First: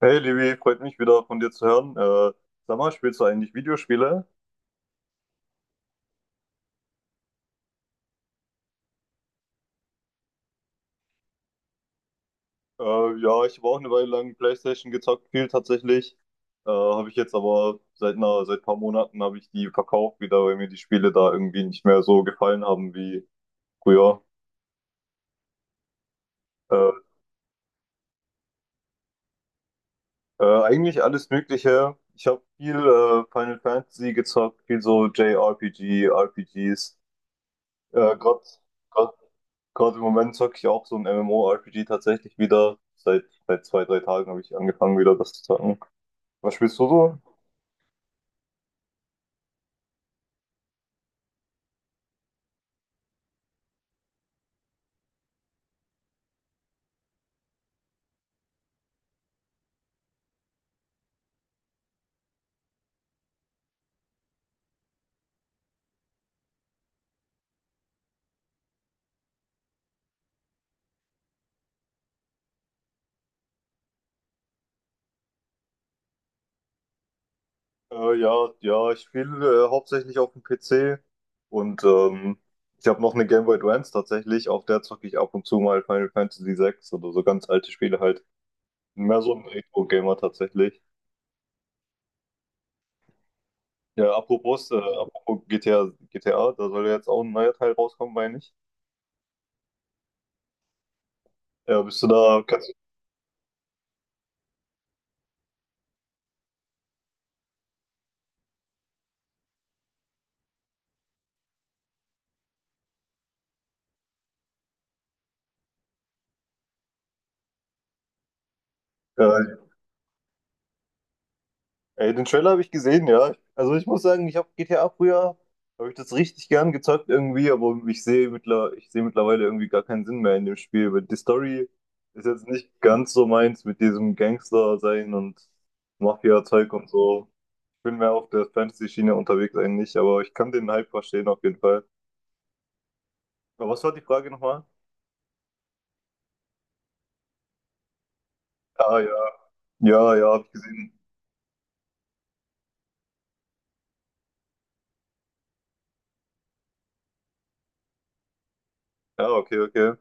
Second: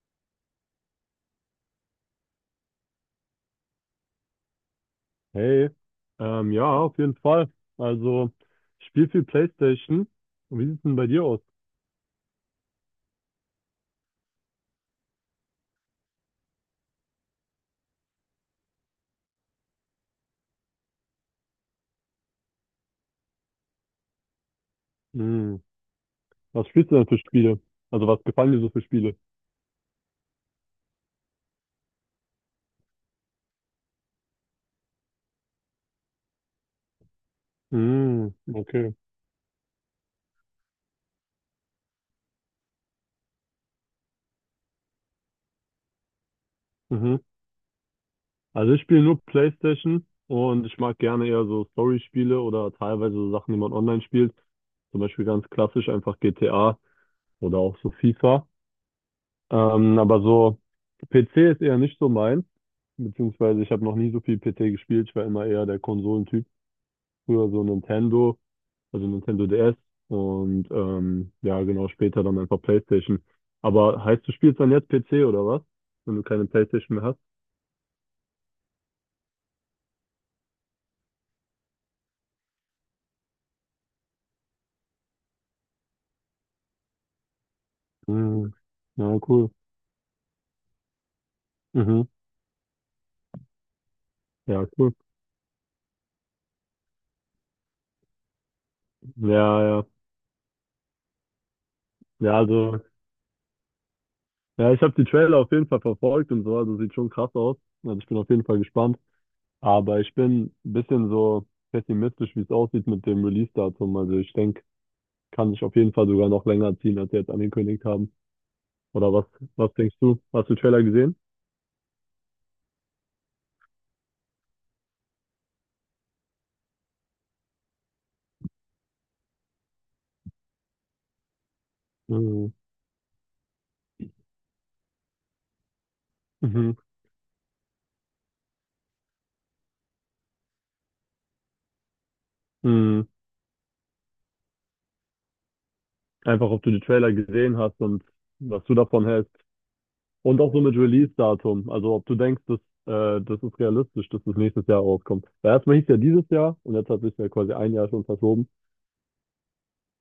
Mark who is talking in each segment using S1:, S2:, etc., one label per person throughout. S1: Hey Livi, freut mich wieder von dir zu hören. Sag mal, spielst du eigentlich Videospiele?
S2: Hey, ja, auf jeden Fall. Also, ich spiele viel PlayStation. Und wie sieht's denn bei dir aus?
S1: Äh, ja, ich habe auch eine Weile lang PlayStation gezockt, viel tatsächlich. Habe ich jetzt aber seit ein paar Monaten habe ich die verkauft wieder, weil mir die Spiele da irgendwie nicht mehr so gefallen haben wie früher.
S2: Hm, was
S1: Äh,
S2: spielst du denn für Spiele? Also, was gefallen dir so für Spiele?
S1: Eigentlich alles Mögliche. Ich habe viel Final Fantasy gezockt, viel so JRPG, RPGs. Äh,
S2: Hm,
S1: gerade
S2: okay.
S1: Gerade im Moment zocke ich auch so ein MMORPG tatsächlich wieder. Seit 2, 3 Tagen habe ich angefangen, wieder das zu zocken. Was spielst du so?
S2: Mhm. Also, ich spiele nur PlayStation und ich mag gerne eher so Story-Spiele oder teilweise so Sachen, die man online spielt. Zum Beispiel ganz klassisch einfach GTA oder auch so FIFA. Aber so PC ist eher nicht so meins. Beziehungsweise, ich habe noch nie so viel PC gespielt. Ich war immer eher der Konsolentyp. Früher so Nintendo, also Nintendo DS und ja, genau, später dann einfach PlayStation. Aber heißt, du spielst dann jetzt PC oder was? Wenn du keine PlayStation mehr hast?
S1: Ja, ja, ich spiele hauptsächlich auf dem PC und ich habe noch eine Game Boy Advance tatsächlich. Auf der zocke ich ab und zu mal Final Fantasy VI oder so ganz alte Spiele halt.
S2: Mhm. Ja,
S1: Mehr so ein
S2: cool.
S1: Retro-Gamer tatsächlich.
S2: Mhm.
S1: Ja,
S2: Ja,
S1: apropos, äh,
S2: cool.
S1: apropos GTA, GTA, da soll ja jetzt auch ein neuer Teil rauskommen, meine ich.
S2: Ja, ja.
S1: Bist du
S2: Ja,
S1: da, kannst,
S2: also, ja, ich habe die Trailer auf jeden Fall verfolgt und so, also sieht schon krass aus. Also ich bin auf jeden Fall gespannt. Aber ich bin ein bisschen so pessimistisch, wie es aussieht mit dem Release-Datum. Also ich denke, kann sich auf jeden Fall sogar noch länger ziehen, als sie jetzt angekündigt haben. Oder was,
S1: äh,
S2: was denkst du? Hast du den Trailer gesehen?
S1: ey, den Trailer habe ich gesehen, ja. Also ich muss sagen, ich habe GTA früher, habe ich das richtig gern gezockt irgendwie, aber ich sehe mittlerweile irgendwie gar keinen Sinn mehr in dem Spiel, weil die Story ist jetzt
S2: Mhm.
S1: nicht ganz so meins mit diesem Gangster sein und Mafia-Zeug
S2: Mhm.
S1: und so. Ich bin mehr auf der Fantasy-Schiene unterwegs eigentlich, aber ich kann den Hype verstehen auf jeden Fall.
S2: Mhm.
S1: Aber was war die Frage nochmal?
S2: Einfach, ob du die Trailer gesehen hast und was du
S1: Ah
S2: davon
S1: ja,
S2: hältst.
S1: ja, ja,
S2: Und
S1: habe ich
S2: auch so mit
S1: gesehen.
S2: Release-Datum. Also, ob du denkst, dass, das ist realistisch, dass das nächstes Jahr rauskommt. Weil erstmal hieß ja dieses Jahr und jetzt hat sich ja quasi ein Jahr schon verschoben.
S1: Ja, okay, okay.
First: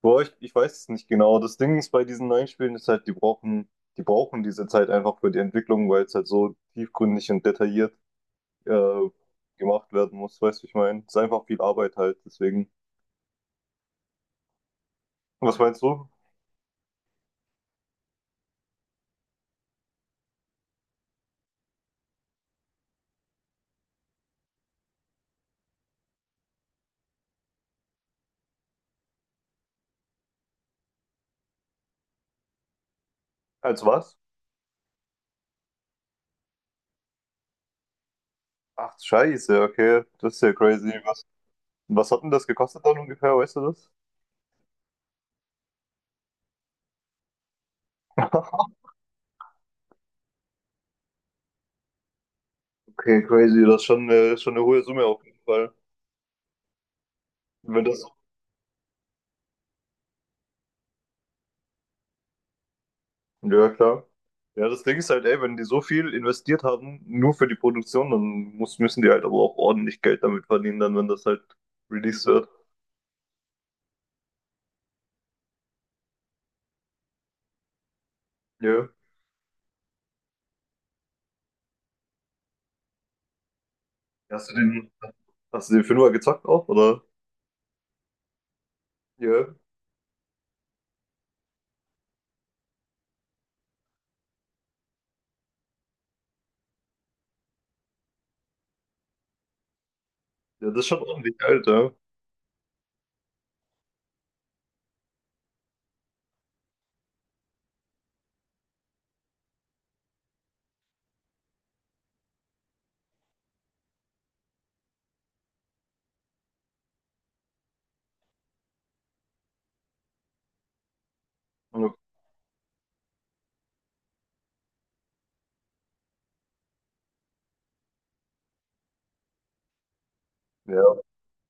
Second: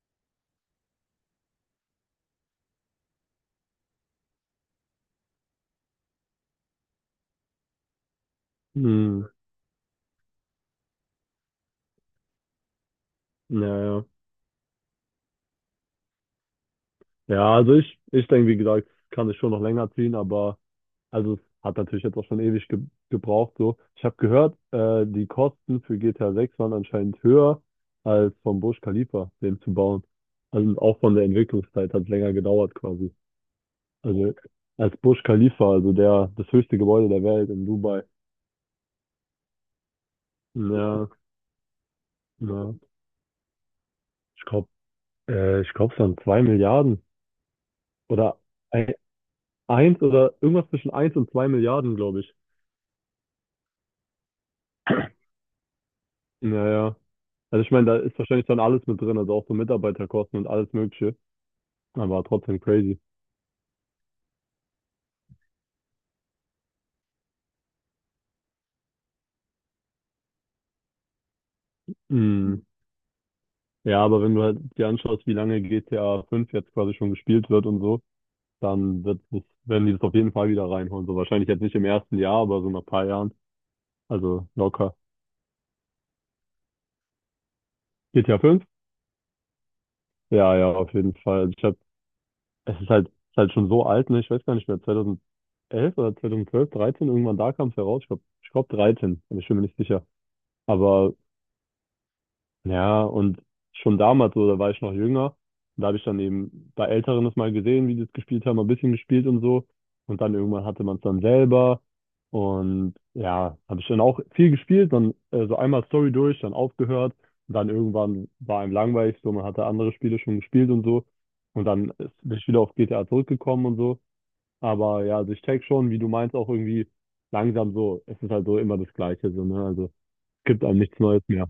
S1: Boah, ich weiß es nicht genau. Das Ding ist bei diesen neuen Spielen ist halt, die brauchen diese Zeit einfach für die Entwicklung, weil es halt so tiefgründig und detailliert äh,
S2: Mhm.
S1: gemacht werden muss. Weißt du, ich meine, es ist einfach viel Arbeit halt. Deswegen.
S2: Ja, ja.
S1: Was meinst du?
S2: Ja, also ich denke, wie gesagt, kann es schon noch länger ziehen, aber also es hat natürlich jetzt auch schon ewig ge gebraucht. So. Ich habe gehört, die Kosten für GTA 6 waren anscheinend höher als vom Burj Khalifa, den zu bauen. Also auch von der Entwicklungszeit hat es länger gedauert quasi.
S1: Als was?
S2: Also als Burj Khalifa, also der, das höchste Gebäude der Welt in Dubai.
S1: Ach, scheiße, okay, das ist ja crazy.
S2: Ja,
S1: Was hat denn das
S2: ja.
S1: gekostet dann ungefähr? Weißt du das?
S2: Ich glaube, ich glaube, es waren zwei Milliarden oder ein, eins oder irgendwas zwischen eins und zwei Milliarden, glaube ich.
S1: Okay, crazy, das ist schon eine hohe Summe auf jeden Fall.
S2: Naja, also ich
S1: Wenn
S2: meine, da
S1: das.
S2: ist wahrscheinlich dann alles mit drin, also auch so Mitarbeiterkosten und alles Mögliche. Aber trotzdem crazy.
S1: Ja, klar. Ja, das Ding ist halt, ey, wenn die so viel investiert haben, nur für die Produktion, dann müssen die halt aber auch ordentlich Geld damit verdienen, dann, wenn das halt released wird.
S2: Mhm. Ja, aber wenn du halt dir anschaust, wie lange GTA 5 jetzt quasi schon gespielt wird und so,
S1: Ja.
S2: dann wird das, werden die das auf jeden Fall wieder reinholen. So wahrscheinlich jetzt nicht im ersten Jahr, aber so nach ein paar Jahren. Also
S1: Hast du den,
S2: locker.
S1: hast du den Fünfer gezockt auch, oder?
S2: GTA 5?
S1: Ja.
S2: Ja, ja, auf jeden Fall. Also ich habe, es ist halt schon so alt, ne? Ich weiß gar nicht mehr, 2011 oder 2012, 13, irgendwann da kam es heraus. Ich glaube, ich glaub 13, aber ich bin mir nicht sicher.
S1: Ja, das ist schon
S2: Aber
S1: ordentlich Geld, ja.
S2: ja, und schon damals, so, da war ich noch jünger. Und da habe ich dann eben bei Älteren das mal gesehen, wie die es gespielt haben, ein bisschen gespielt und so. Und dann irgendwann hatte man es dann selber. Und ja, habe ich dann auch viel gespielt, dann so einmal Story durch, dann aufgehört. Und dann irgendwann war einem langweilig, so man hatte andere Spiele schon gespielt und so. Und dann ist, bin ich wieder auf GTA zurückgekommen und so. Aber ja, also ich check schon, wie du meinst, auch irgendwie langsam so. Es ist halt so immer das Gleiche, so, ne? Also es gibt einem nichts
S1: Ja.
S2: Neues mehr.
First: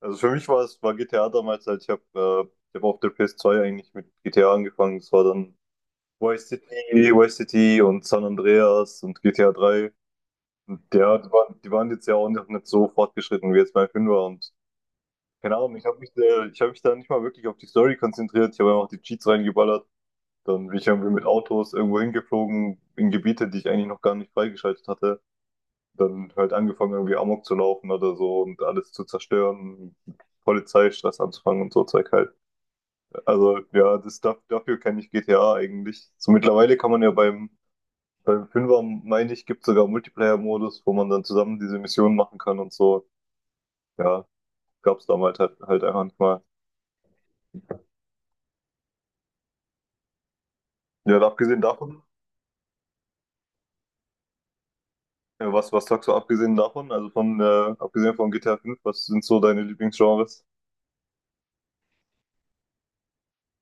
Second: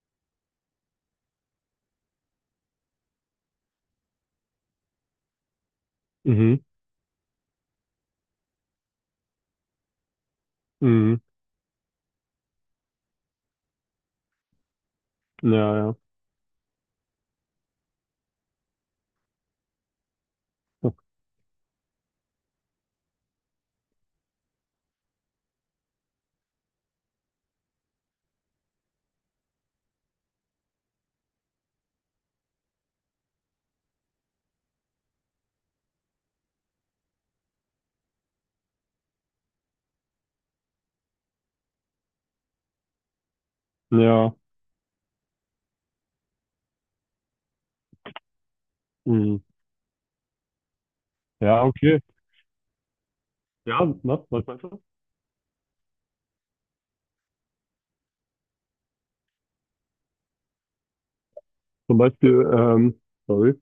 S1: Also für mich war G T A damals halt, ich hab auf der PS2 eigentlich mit G T A angefangen. Es war dann Vice
S2: Mhm.
S1: City, und San Andreas und GTA 3. Und ja,
S2: Mhm.
S1: die waren jetzt ja auch noch nicht so fortgeschritten wie jetzt mein Fünfer und. Keine Ahnung, ich
S2: Ja,
S1: habe mich, da- ich hab mich da nicht mal wirklich auf die Story konzentriert. Ich habe einfach die Cheats reingeballert. Dann bin ich
S2: ja.
S1: irgendwie mit Autos irgendwo hingeflogen, in Gebiete, die ich eigentlich noch gar nicht freigeschaltet hatte. Dann halt angefangen, irgendwie Amok zu laufen oder so und alles zu zerstören, Polizeistress anzufangen und so Zeug halt. Also ja, dafür kenne ich GTA eigentlich. So mittlerweile kann man ja beim Fünfer, meine ich, gibt sogar Multiplayer-Modus, wo man dann zusammen diese Missionen machen kann und so. Ja,
S2: Ja.
S1: gab's damals halt einfach nicht mal.
S2: Mhm.
S1: Ja, und abgesehen
S2: Ja, okay.
S1: davon.
S2: Ja, was meinst du?
S1: Ja, Was sagst du abgesehen davon, also abgesehen von GTA 5, was sind so deine Lieblingsgenres?
S2: Zum Beispiel, sorry,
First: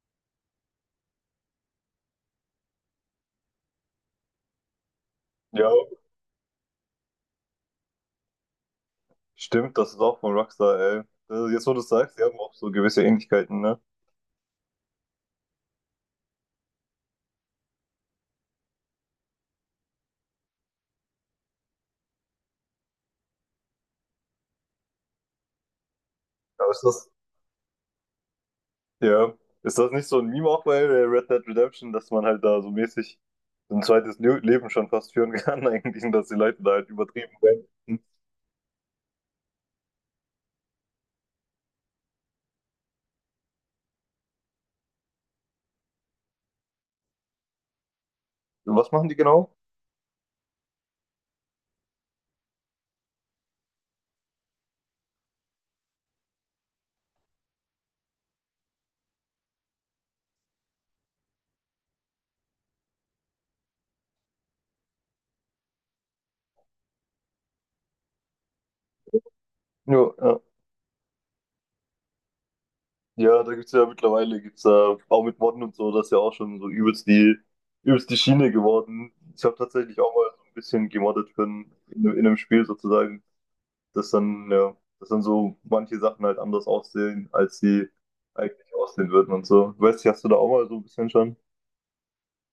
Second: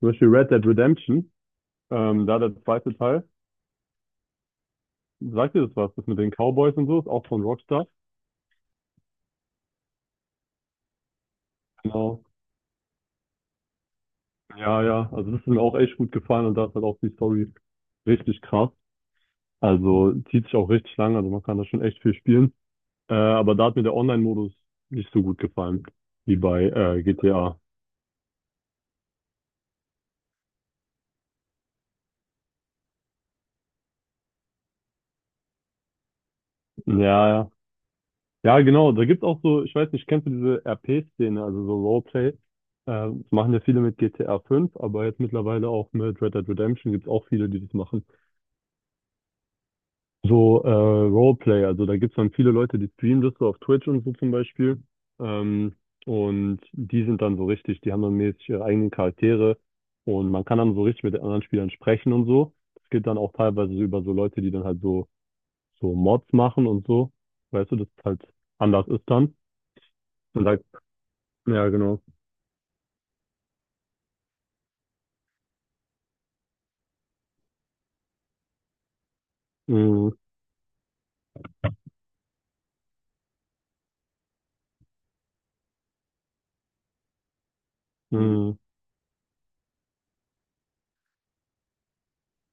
S2: zum Beispiel Red Dead Redemption, da der zweite Teil. Sagt dir
S1: Ja,
S2: das was? Das mit den Cowboys und so, ist auch von Rockstar.
S1: stimmt, das ist auch von Rockstar, ey. Das, jetzt, wo du es sagst, die
S2: Genau.
S1: haben auch so gewisse Ähnlichkeiten, ne?
S2: Ja, ja. Also das ist mir auch echt gut gefallen und da ist halt auch die Story richtig krass. Also zieht sich auch richtig lang, also man kann da schon echt viel spielen. Aber da hat mir der Online-Modus nicht so gut gefallen wie bei
S1: Aber ist das,
S2: GTA.
S1: ja, Ist das nicht so ein Meme auch bei Red Dead Redemption, dass man halt da so mäßig so ein zweites Le Leben schon fast führen kann, eigentlich, und dass die Leute da halt
S2: Ja,
S1: übertrieben
S2: ja.
S1: werden? Hm.
S2: Ja, genau. Da gibt es auch so, ich weiß nicht, kennst du diese RP-Szene, also so Roleplay? Das machen ja viele mit GTA 5, aber jetzt mittlerweile auch mit Red Dead Redemption gibt es auch viele, die das machen.
S1: Was machen die genau?
S2: So Roleplay, also da gibt es dann viele Leute, die streamen das so auf Twitch und so zum Beispiel. Ähm, und die sind dann so richtig, die haben dann mäßig ihre eigenen Charaktere und man kann dann so richtig mit den anderen Spielern sprechen und so. Das geht dann auch teilweise so über so Leute, die dann halt so Mods machen und so. Weißt du, das ist halt anders ist dann.
S1: Ja,
S2: Und da ja, genau.
S1: ja, da gibt's ja mittlerweile, gibt's ja auch mit Modden und so, das ist ja auch schon so übelst die Schiene geworden. Ich habe tatsächlich
S2: Mhm.
S1: auch mal so ein bisschen gemoddet in einem Spiel sozusagen, dass dann so manche Sachen halt anders aussehen, als sie
S2: Mhm.
S1: eigentlich aussehen würden und so. Weißt du, hast du da auch mal so ein bisschen schon?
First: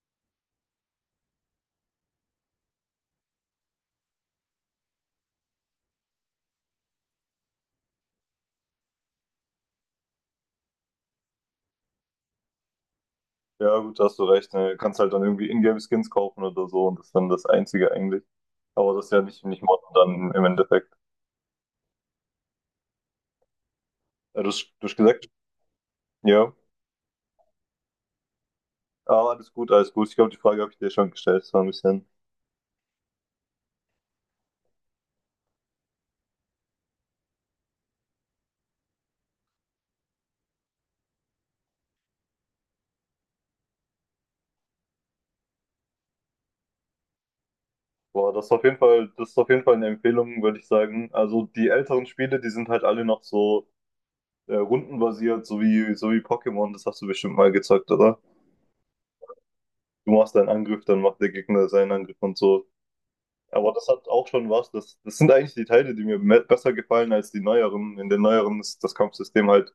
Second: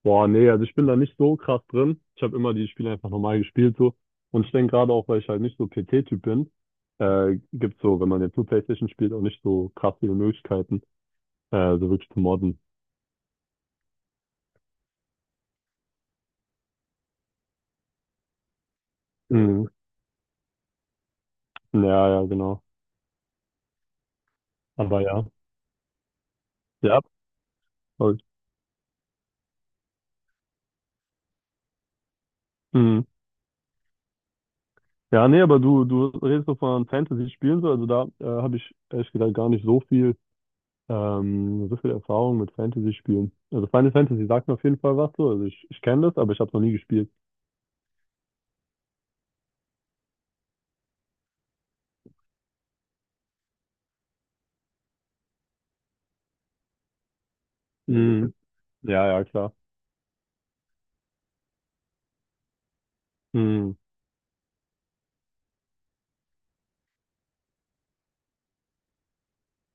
S2: Boah, nee, also ich bin da nicht so krass drin. Ich habe immer die Spiele einfach normal gespielt so. Und ich denke gerade auch, weil ich halt nicht so PC-Typ bin, gibt's so, wenn man jetzt nur PlayStation spielt, auch nicht so krass viele Möglichkeiten, so wirklich zu modden.
S1: Ja, gut, da hast du recht. Ne? Du kannst halt dann irgendwie Ingame-Skins kaufen oder so und das ist dann das Einzige eigentlich. Aber das ist ja nicht, nicht
S2: Mhm.
S1: Modden dann im Endeffekt.
S2: Ja, ja, genau.
S1: Ja, Du hast
S2: Aber ja.
S1: gesagt, ja.
S2: Ja, voll.
S1: Ja, alles gut, alles gut. Ich glaube, die Frage habe ich dir schon gestellt. So ein bisschen.
S2: Mhm. Ja, nee, aber du redest so von Fantasy-Spielen so, also da habe ich ehrlich gesagt gar nicht so viel Erfahrung mit Fantasy-Spielen. Also Final Fantasy sagt mir auf jeden Fall was so. Also ich kenne das, aber ich habe es noch nie gespielt.
S1: Boah, das ist auf jeden Fall eine Empfehlung, würde ich sagen. Also die älteren Spiele, die sind halt alle noch so rundenbasiert, so wie Pokémon. Das hast du bestimmt mal gezockt, oder?
S2: Mhm. Ja, ja, klar.
S1: Du machst deinen Angriff, dann macht der Gegner seinen Angriff und so. Aber
S2: Mhm.
S1: das hat auch schon was. Das sind eigentlich die Teile, die mir besser gefallen als die neueren. In den neueren ist das Kampfsystem halt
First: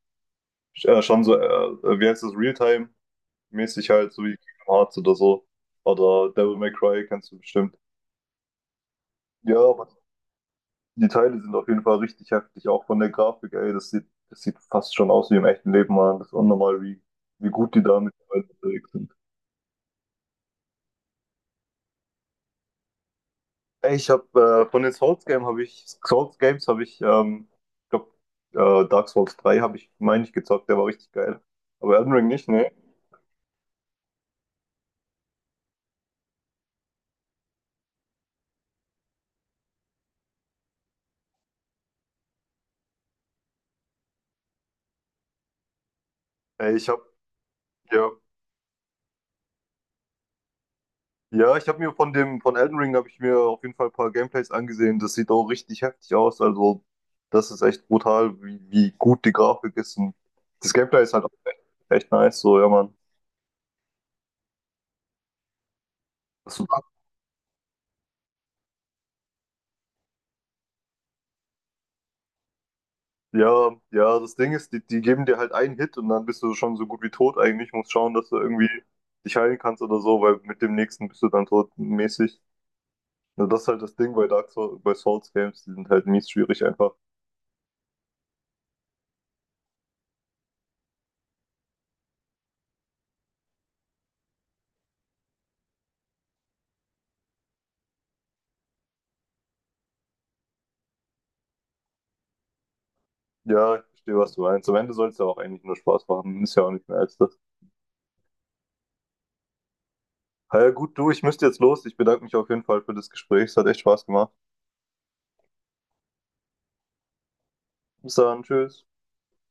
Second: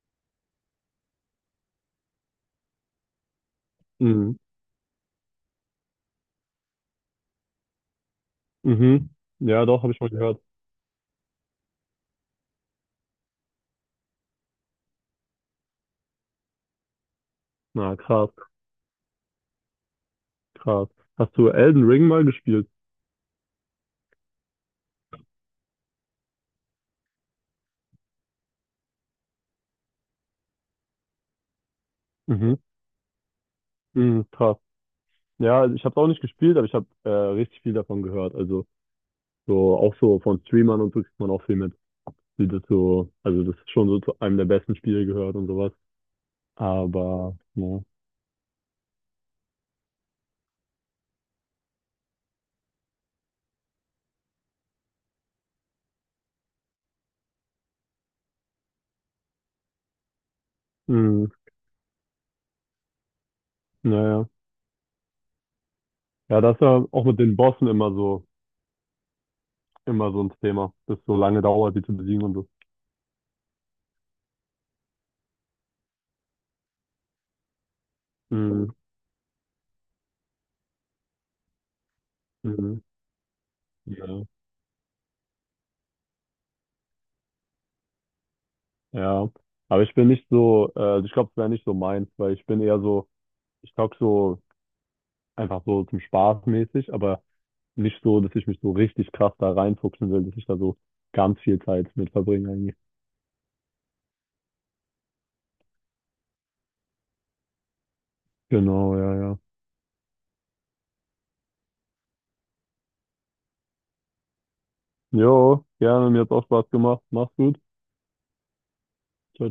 S1: schon so, wie heißt das, Realtime-mäßig halt, so wie
S2: Mhm.
S1: Kingdom Hearts oder so. Oder Devil May Cry kennst du bestimmt.
S2: Mhm.
S1: Ja,
S2: Ja, doch,
S1: aber
S2: habe ich mal gehört.
S1: die Teile sind auf jeden Fall richtig heftig, auch von der Grafik, ey. Das sieht fast schon aus wie im echten Leben, Mann. Das ist unnormal, wie gut die
S2: Na,
S1: da
S2: krass,
S1: mittlerweile unterwegs sind.
S2: krass. Hast du Elden Ring mal gespielt?
S1: Ey, ich habe von den Souls Games habe ich ich glaube, Dark Souls 3 habe ich, meine ich, gezockt, der war richtig geil. Aber Elden Ring nicht,
S2: Mhm.
S1: ne?
S2: Mhm, krass. Ja, also ich habe es auch nicht gespielt, aber ich habe richtig viel davon gehört. Also so auch so von Streamern und so kriegt man auch viel mit, wie das so, also das ist schon so zu einem der besten Spiele gehört und sowas.
S1: Ey, ich habe
S2: Aber ja.
S1: ja Ja, ich habe mir von Elden Ring habe ich mir auf jeden Fall ein paar Gameplays angesehen. Das sieht auch richtig heftig aus. Also, das ist echt brutal, wie gut die Grafik ist. Und das Gameplay ist halt
S2: Mhm.
S1: auch echt, echt nice, so, ja, Mann.
S2: Naja. Ja, das
S1: Das,
S2: ist ja auch mit den Bossen immer so ein Thema, dass so lange dauert, die zu besiegen und so.
S1: ja, ja, das Ding ist, die geben dir halt einen Hit und dann bist du schon so gut wie tot eigentlich. Musst schauen, dass du irgendwie
S2: Mhm,
S1: dich heilen kannst oder so, weil mit dem nächsten bist du dann tot mäßig.
S2: mhm,
S1: Ja, das ist halt das Ding
S2: ja,
S1: bei Dark Souls, bei Souls Games, die sind halt mies schwierig einfach.
S2: ja. Aber ich bin nicht so, ich glaube, es wäre nicht so meins, weil ich bin eher so, ich zocke so einfach so zum Spaß mäßig, aber nicht so, dass ich mich so richtig krass da reinfuchsen will, dass ich da so ganz viel Zeit mit verbringe eigentlich.
S1: Ja, ich verstehe, was du meinst. Am Ende soll es ja auch eigentlich nur Spaß machen. Ist ja auch nicht mehr als das.
S2: Genau, ja, ja.
S1: Ja, gut, du, ich müsste jetzt los. Ich bedanke mich auf jeden Fall für das Gespräch. Es hat echt Spaß gemacht.
S2: Jo, gerne, mir hat's auch Spaß gemacht. Mach's gut.
S1: Bis dann, tschüss.
S2: Ciao.